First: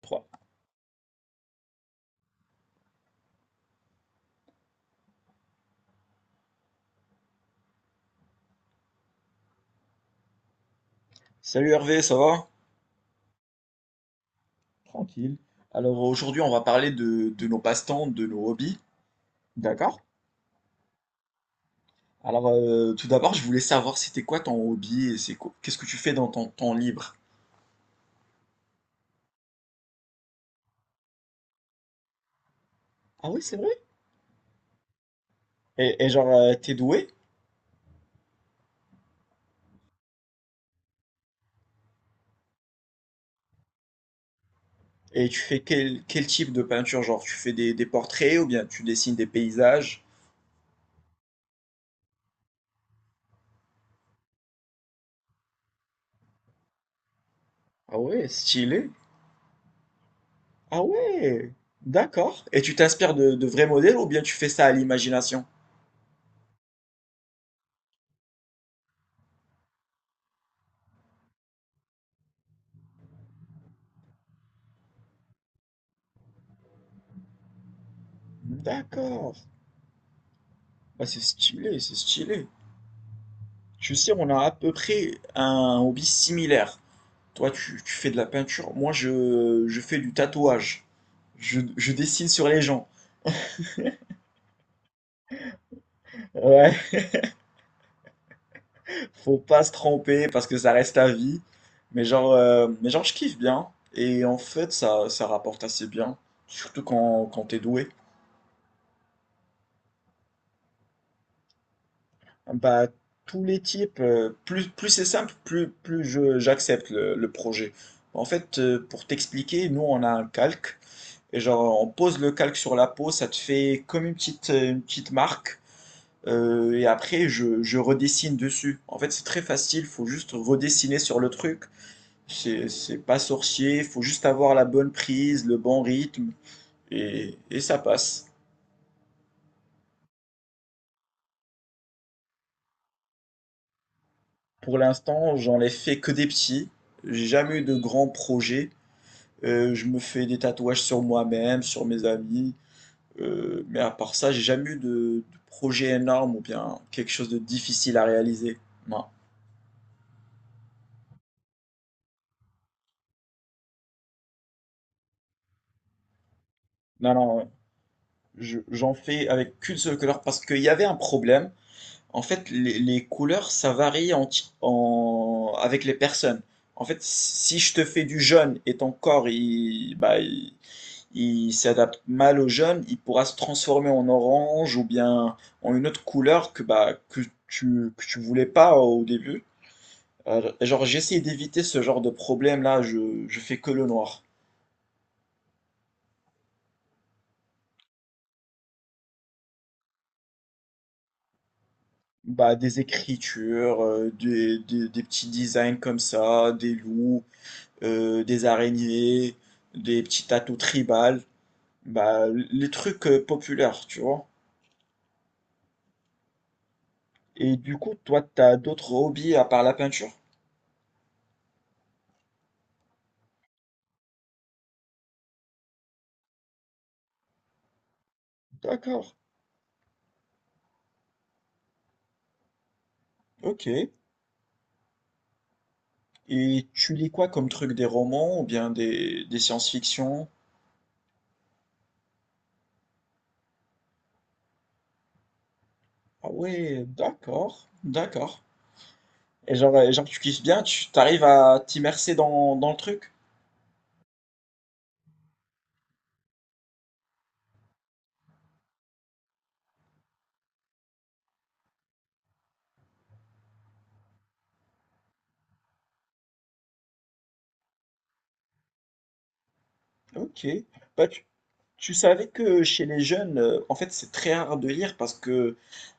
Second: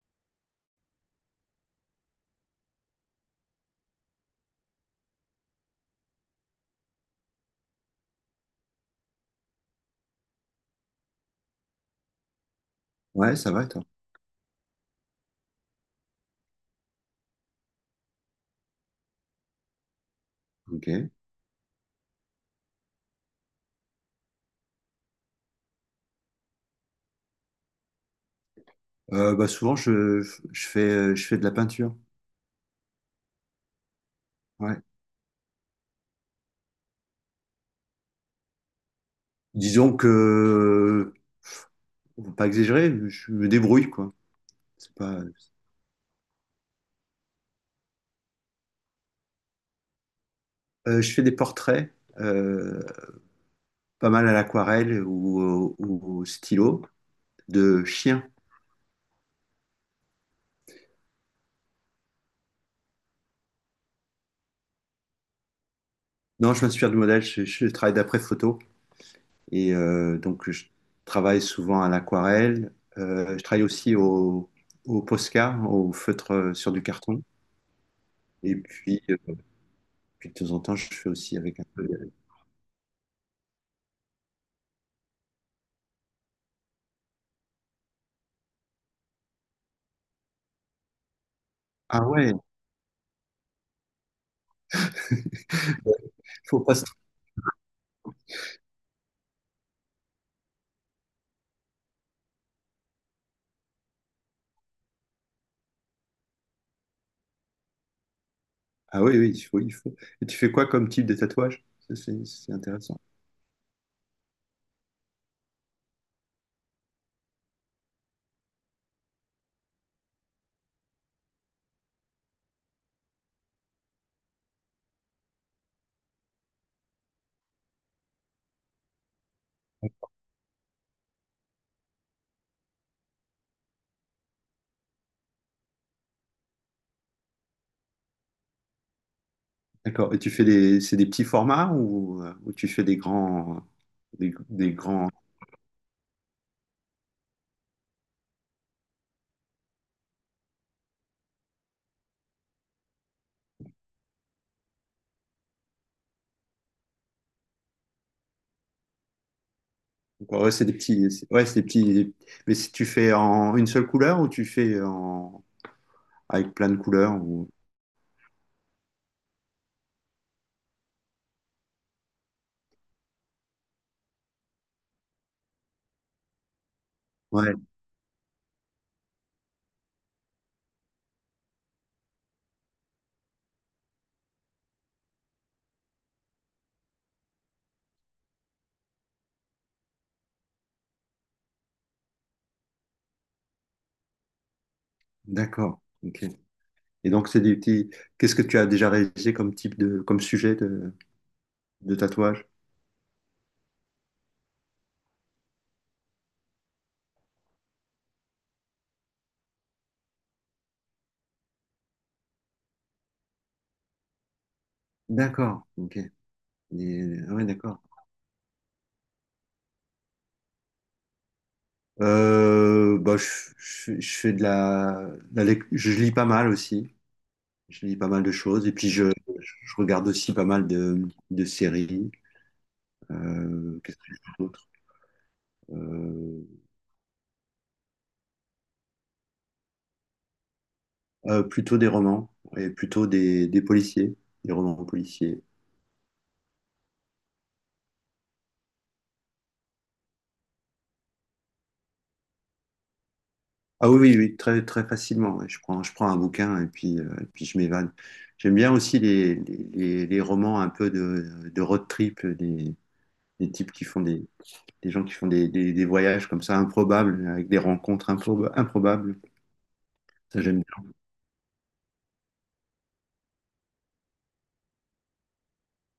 Trois. Salut Hervé, ça va? Ouais, ça va, et toi. Tranquille. Alors aujourd'hui on va parler de nos passe-temps, de nos hobbies. D'accord. Ok. Alors tout d'abord je voulais savoir c'était quoi ton hobby et qu'est-ce que tu fais dans ton temps libre? Souvent, je fais de la peinture. Ah oui, c'est vrai. Ouais. Et genre t'es doué? Disons que on va pas exagérer, je me débrouille, quoi. C'est pas... Et tu fais quel type de peinture? Genre tu fais des portraits ou bien tu dessines des paysages? Je fais des portraits, euh, pas mal à l'aquarelle ou au stylo, de Ah ouais, chiens. stylé. Ah ouais, d'accord. Et tu t'inspires de vrais modèles ou bien tu fais ça à l'imagination? Non, je m'inspire du modèle, je travaille d'après photo. Et donc, je travaille souvent à l'aquarelle. Je travaille aussi au Posca, au feutre sur du carton. Et puis, euh, D'accord. Puis de temps en temps, je Ah, fais c'est aussi avec un stylé, peu. c'est stylé. Je sais, on a à peu près un hobby similaire. Toi, tu fais de la peinture. Moi, je fais du tatouage. Je Ah dessine ouais, il sur les gens. faut pas Ouais, se- faut pas se tromper parce que ça reste à vie. Mais genre, je kiffe bien. Et en fait, ça rapporte assez bien. Surtout quand t'es doué. ah oui, oui, il faut, il faut. Et tu fais quoi comme type de tatouage? C'est Bah, intéressant. tous les types, plus c'est simple, plus j'accepte le projet. En fait, pour t'expliquer, nous, on a un calque. Et genre, on pose le calque sur la peau, ça te fait comme une petite marque. Et après, je redessine dessus. En fait, c'est très facile, faut juste redessiner sur le truc. C'est pas sorcier, faut juste avoir la bonne prise, le bon rythme, et ça passe. D'accord. Et c'est des petits formats ou tu fais des Pour grands. l'instant, j'en ai fait que des petits. J'ai jamais eu de grands projets. Je me fais des tatouages sur moi-même, sur mes amis. Mais à part ça, j'ai jamais eu de projet énorme ou bien quelque chose de difficile à réaliser. Non. Ouais, c'est des petits. Ouais, c'est des petits. Mais si tu fais en une seule couleur ou tu fais en avec plein de Non, couleurs non, ouais. ou. Je J'en fais avec qu'une seule couleur parce qu'il y avait un problème. En fait, les couleurs, ça varie en ti en avec les personnes. En fait, Ouais, si je te fais du jaune et ton corps, il s'adapte mal au jaune, il pourra se transformer en orange ou bien en une autre couleur que, bah, que tu voulais pas au début. Genre, j'essaie d'éviter ce genre de problème-là, je fais que le noir. d'accord. Ok. Et donc c'est des petits. Qu'est-ce que tu as déjà réalisé comme sujet de tatouage? Bah, des écritures, des petits designs comme ça, des loups, des araignées, des petits tatous tribales, bah, les trucs populaires, tu vois. D'accord. Ok. Ouais, Et du d'accord. coup, toi, t'as d'autres hobbies à part la peinture. Euh, bah, je, je fais de la, la lec- je lis pas mal aussi. Je lis pas mal de choses. D'accord, Je regarde aussi pas mal de séries. ok. Qu'est-ce que je fais d'autre? Euh, Et tu lis quoi comme truc, des romans ou bien des science-fiction? Plutôt des romans et plutôt des policiers, des romans policiers. Ah ouais, d'accord, d'accord. Et genre, genre tu kiffes bien, tu t'arrives à t'immerser dans le truc. Ah oui, oui, oui, très, très facilement, ouais. Je prends un bouquin et puis je m'évade. J'aime bien aussi les romans un peu de road trip, des types qui font des, des gens qui font des voyages comme ça improbables, avec des rencontres improbables. Ça, Ok. j'aime bien. Bah, tu savais que chez les jeunes, en fait, c'est très rare de lire parce que,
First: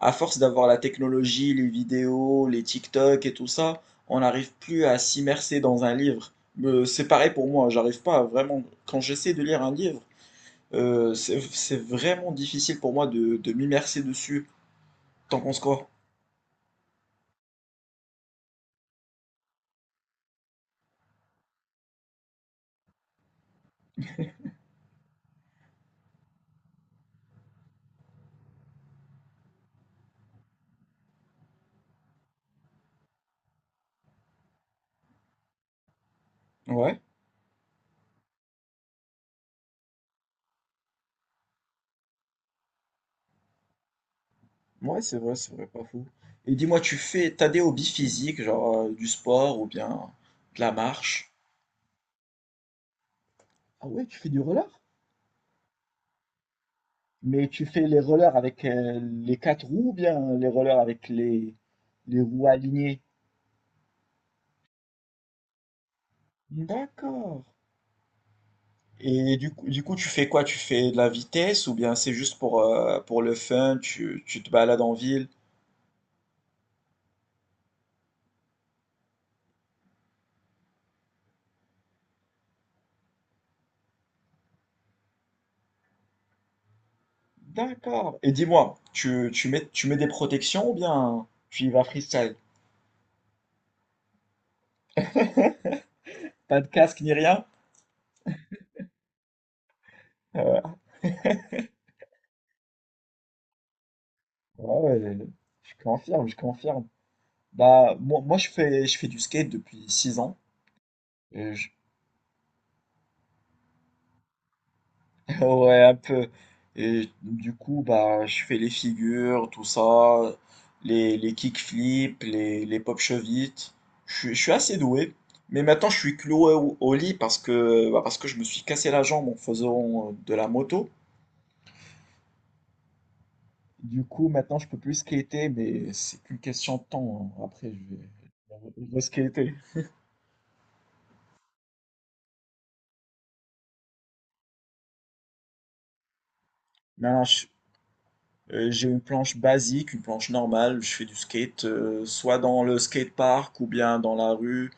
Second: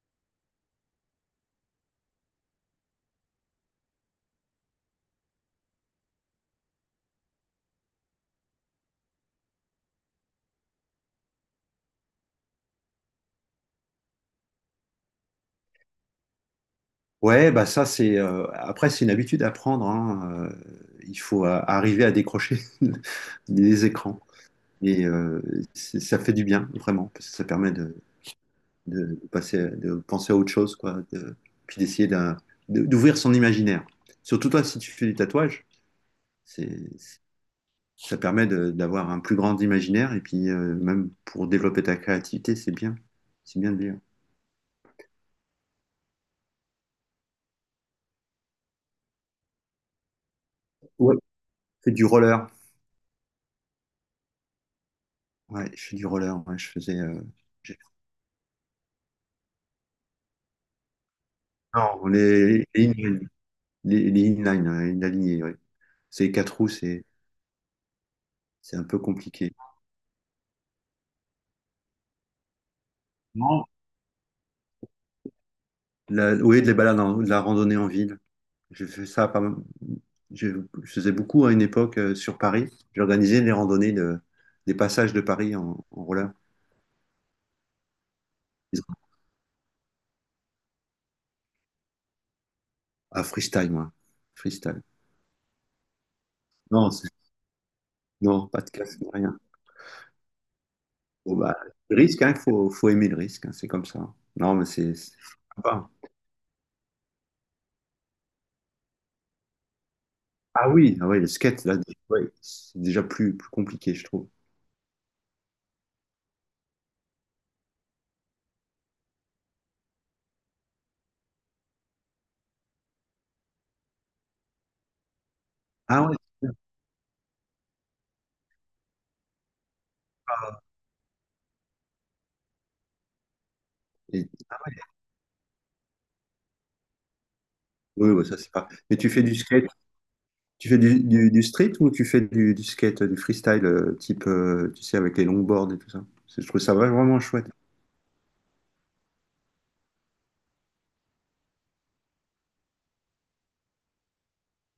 à force d'avoir la technologie, les vidéos, les TikTok et tout ça, on n'arrive plus à s'immerser dans un livre. C'est pareil pour moi, j'arrive pas à vraiment. Quand j'essaie de lire un livre, c'est vraiment difficile pour moi de m'immerser dessus. T'en penses quoi? Ouais, bah ça, c'est, après, c'est une habitude à prendre, hein. Il faut arriver à décrocher des écrans. Et c'est- ça fait du bien, vraiment, parce que ça permet de passer, de penser à autre chose, quoi, de- puis d'essayer d'un- de- d'ouvrir son imaginaire. Surtout toi, si tu fais du tatouage, c'est, Ouais. c'est- ça permet d'avoir un plus grand imaginaire, et puis même pour développer ta créativité, c'est bien. C'est bien de lire. Ouais, c'est vrai, pas fou. Et dis-moi, t'as des hobbies physiques, genre du sport ou bien de la Ouais, marche? je fais du roller. Ah ouais, tu fais du roller? Ouais, je fais du roller. Ouais, je faisais, Mais tu j'ai- fais les rollers avec les quatre roues ou bien les rollers avec non, les roues les alignées? inline, les inline, inalignés, ouais. C'est quatre roues, D'accord. c'est un peu Et compliqué. Du coup, tu fais quoi? Tu fais de la vitesse ou bien c'est juste pour le Non. fun, tu te balades en ville? La, oui, de la randonnée en ville. J'ai fait ça pas mal. Je, je faisais beaucoup à une époque sur Paris. J'organisais des passages de Paris en, en roller. D'accord. Et dis-moi, tu mets des protections ou bien tu y vas freestyle? À freestyle, moi. Freestyle. Pas de Non, casque ni rien? non, pas de casque, rien. Bon, bah, le risque, hein, faut, faut aimer le risque, hein, c'est comme ça. Non, mais Ouais, c'est ouais, je sympa. confirme, je confirme. Bah, je fais du skate depuis 6 ans. Ah oui, ah ouais, le Et skate, je- là, ouais, c'est déjà plus, plus compliqué, je trouve. Ouais, un peu. Et du coup, bah, je fais les figures, tout ça, les kickflips, les pop chevites. Je suis assez doué. Mais maintenant, je Ah suis ouais, cloué au lit parce que, bah, parce que je me suis cassé la jambe en faisant de la moto. Du coup, maintenant, ah je ouais. peux plus skater, mais c'est qu'une question de temps, hein. Après, Oui, ouais, je ça c'est vais pas. Mais tu fais du re-skater. skate, tu fais du street ou tu fais du skate, du freestyle, type, tu sais, avec les longboards et tout ça. Je trouve ça vraiment Non, vraiment non, je, chouette. J'ai une planche basique, une planche normale. Je fais du skate, soit dans le skatepark ou bien dans la rue.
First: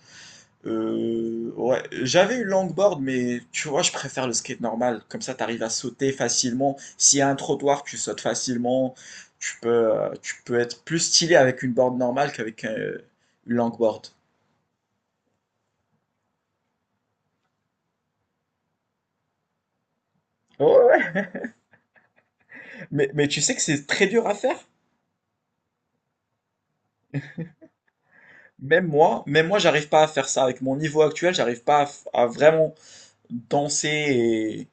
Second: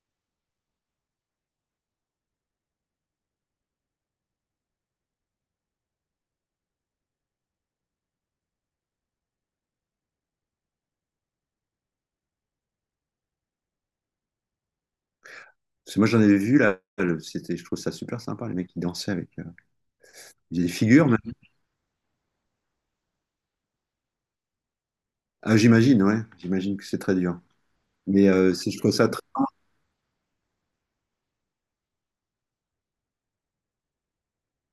Ouais, j'avais une longboard, mais tu vois, je préfère le skate normal. Comme ça, t'arrives à sauter facilement. S'il y a un trottoir, tu sautes facilement. Tu peux être plus stylé avec une board normale qu'avec une longboard. Parce que moi j'en avais vu là, c'était, je trouve ça super sympa, les mecs qui dansaient avec Ouais, des figures même. ouais. Mais tu sais que c'est très dur à faire. Ah, j'imagine, ouais, j'imagine que c'est très dur. Mais c'est- je trouve ça très. Même moi, j'arrive pas à faire ça. Avec mon niveau actuel, j'arrive pas à, à vraiment danser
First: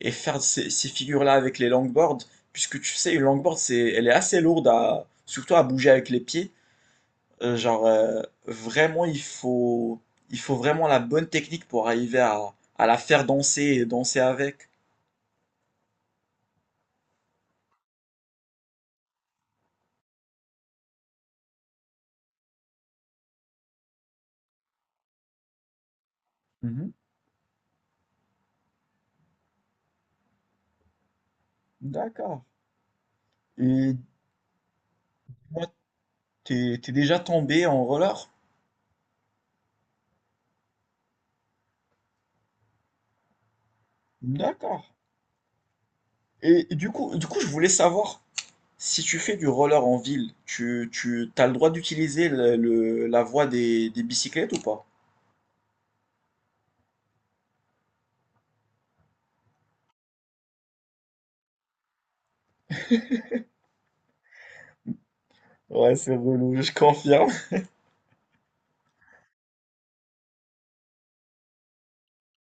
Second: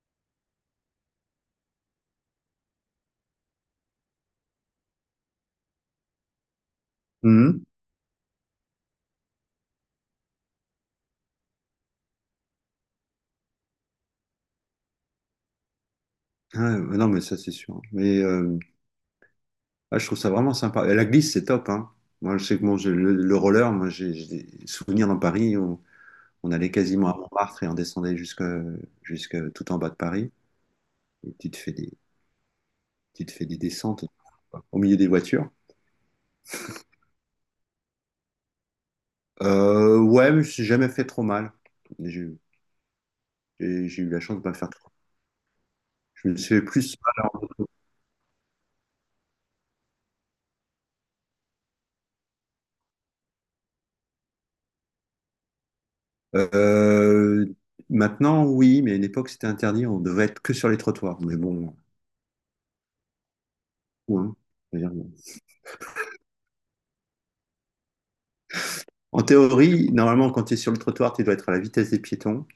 et faire ces figures-là avec les longboards, puisque tu sais, une longboard, c'est, elle est assez lourde, à, surtout à bouger avec les pieds. Mhm. Vraiment, il faut vraiment la bonne technique pour arriver à la faire danser et danser avec. Ah, ouais, non, mais ça c'est sûr. Mais ah, je trouve ça vraiment sympa. Et la glisse, c'est top, hein. Moi, je sais que bon, le roller, moi, j'ai des souvenirs dans Paris où on allait Mhm. quasiment à Montmartre et on descendait jusque, jusque tout en bas de Paris. Et tu te fais des, D'accord. tu te fais des Et descentes au milieu des voitures. moi, t'es déjà tombé en roller? Ouais, mais je me suis jamais fait trop mal. J'ai eu j'ai eu la chance de pas faire D'accord. trop. Je me suis fait Et plus du coup, je voulais savoir, si tu fais du roller en ville, tu as le droit d'utiliser la voie des bicyclettes ou pas? mal. Maintenant, oui, mais à une époque, c'était interdit. On devait être que sur les trottoirs. Mais bon, ouais. Je veux dire, Ouais, c'est relou, je confirme. en théorie, normalement, quand tu es sur le trottoir, tu dois être à la vitesse des piétons.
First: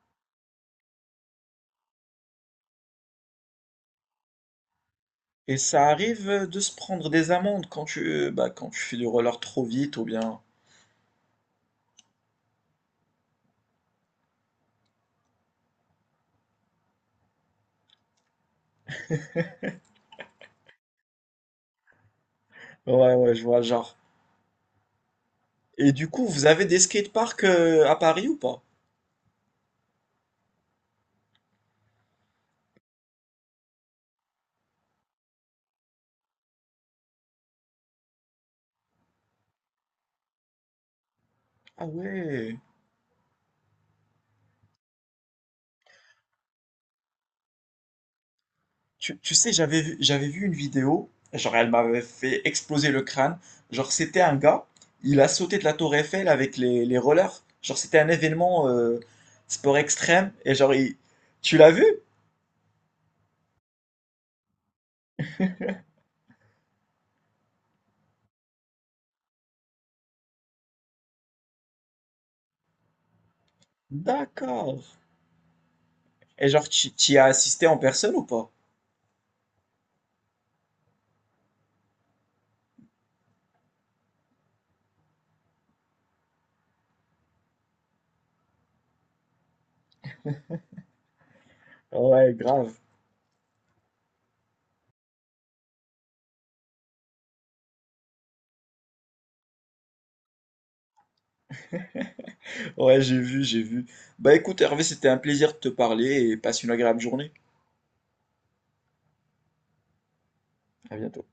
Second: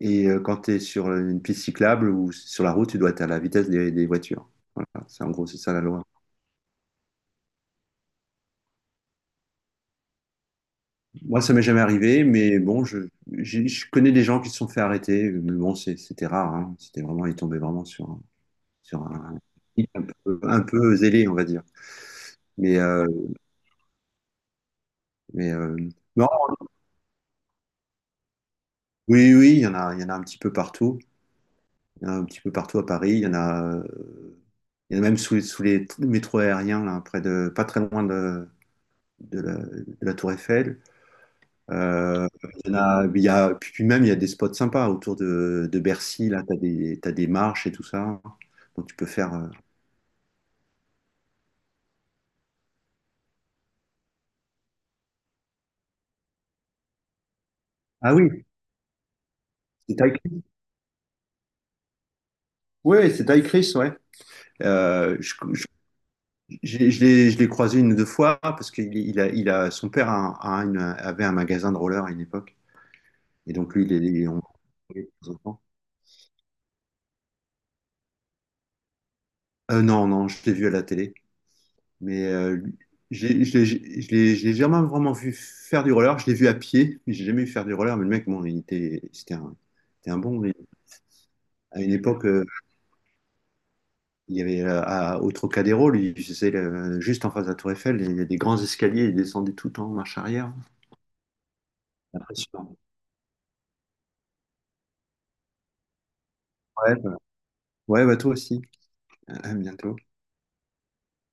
Et quand tu es sur une piste cyclable ou sur la route, tu dois être à la vitesse des voitures. Voilà, c'est en gros, Et c'est ça la ça loi. arrive de se prendre des amendes quand tu, bah, quand tu fais du roller trop vite ou bien... Moi, ça m'est jamais arrivé, mais bon, je connais des gens qui se sont fait arrêter, mais bon, c'était rare, hein. C'était vraiment, ils tombaient vraiment sur un, un peu zélé, on va dire. Mais, euh, Ouais, ouais, je vois le genre. mais euh, Et du coup, non, vous avez des skateparks à Paris ou pas? oui, oui, il y en a, il y en a un petit peu partout. Il y en a un petit peu partout à Paris. Il y en a, il y en a même les sous les métros aériens, là, près de, pas très loin de la Tour Eiffel. Ah Euh, ouais. Il y a- puis même, il y a des spots sympas autour de Bercy. Là, tu as des, t'as des marches et tout ça. Donc, tu peux Tu, faire, tu sais, j'avais vu, J'avais vu une vidéo, genre elle m'avait fait exploser le crâne. Genre c'était un gars, il a sauté de la tour Eiffel avec les rollers. Genre c'était un ah oui, événement sport c'est Ty extrême. Chris. Tu l'as vu? Ouais, c'est Ty Chris, ouais. Euh, je je- je l'ai croisé une ou deux fois parce qu'il il a, son père a avait un magasin de roller à une époque. Et donc, lui, D'accord. Et genre, tu y as assisté en personne ou pas? euh, non, non, je l'ai vu à la télé. Mais j'ai- je l'ai je- je l'ai jamais vraiment vu faire du roller. Je l'ai vu à pied, mais j'ai jamais vu faire du roller. Mais le mec, bon, c'était un bon, mais à une époque, Ouais, grave. il y avait au Trocadéro, lui, juste en face de la Tour Eiffel, il y a des grands escaliers, il descendait tout en marche arrière. Impressionnant. Ouais, j'ai vu, j'ai vu. Bah écoute, Hervé, c'était un plaisir de te parler et passe une Ouais, agréable bah, journée. ouais, bah, toi aussi. À bientôt. À bientôt.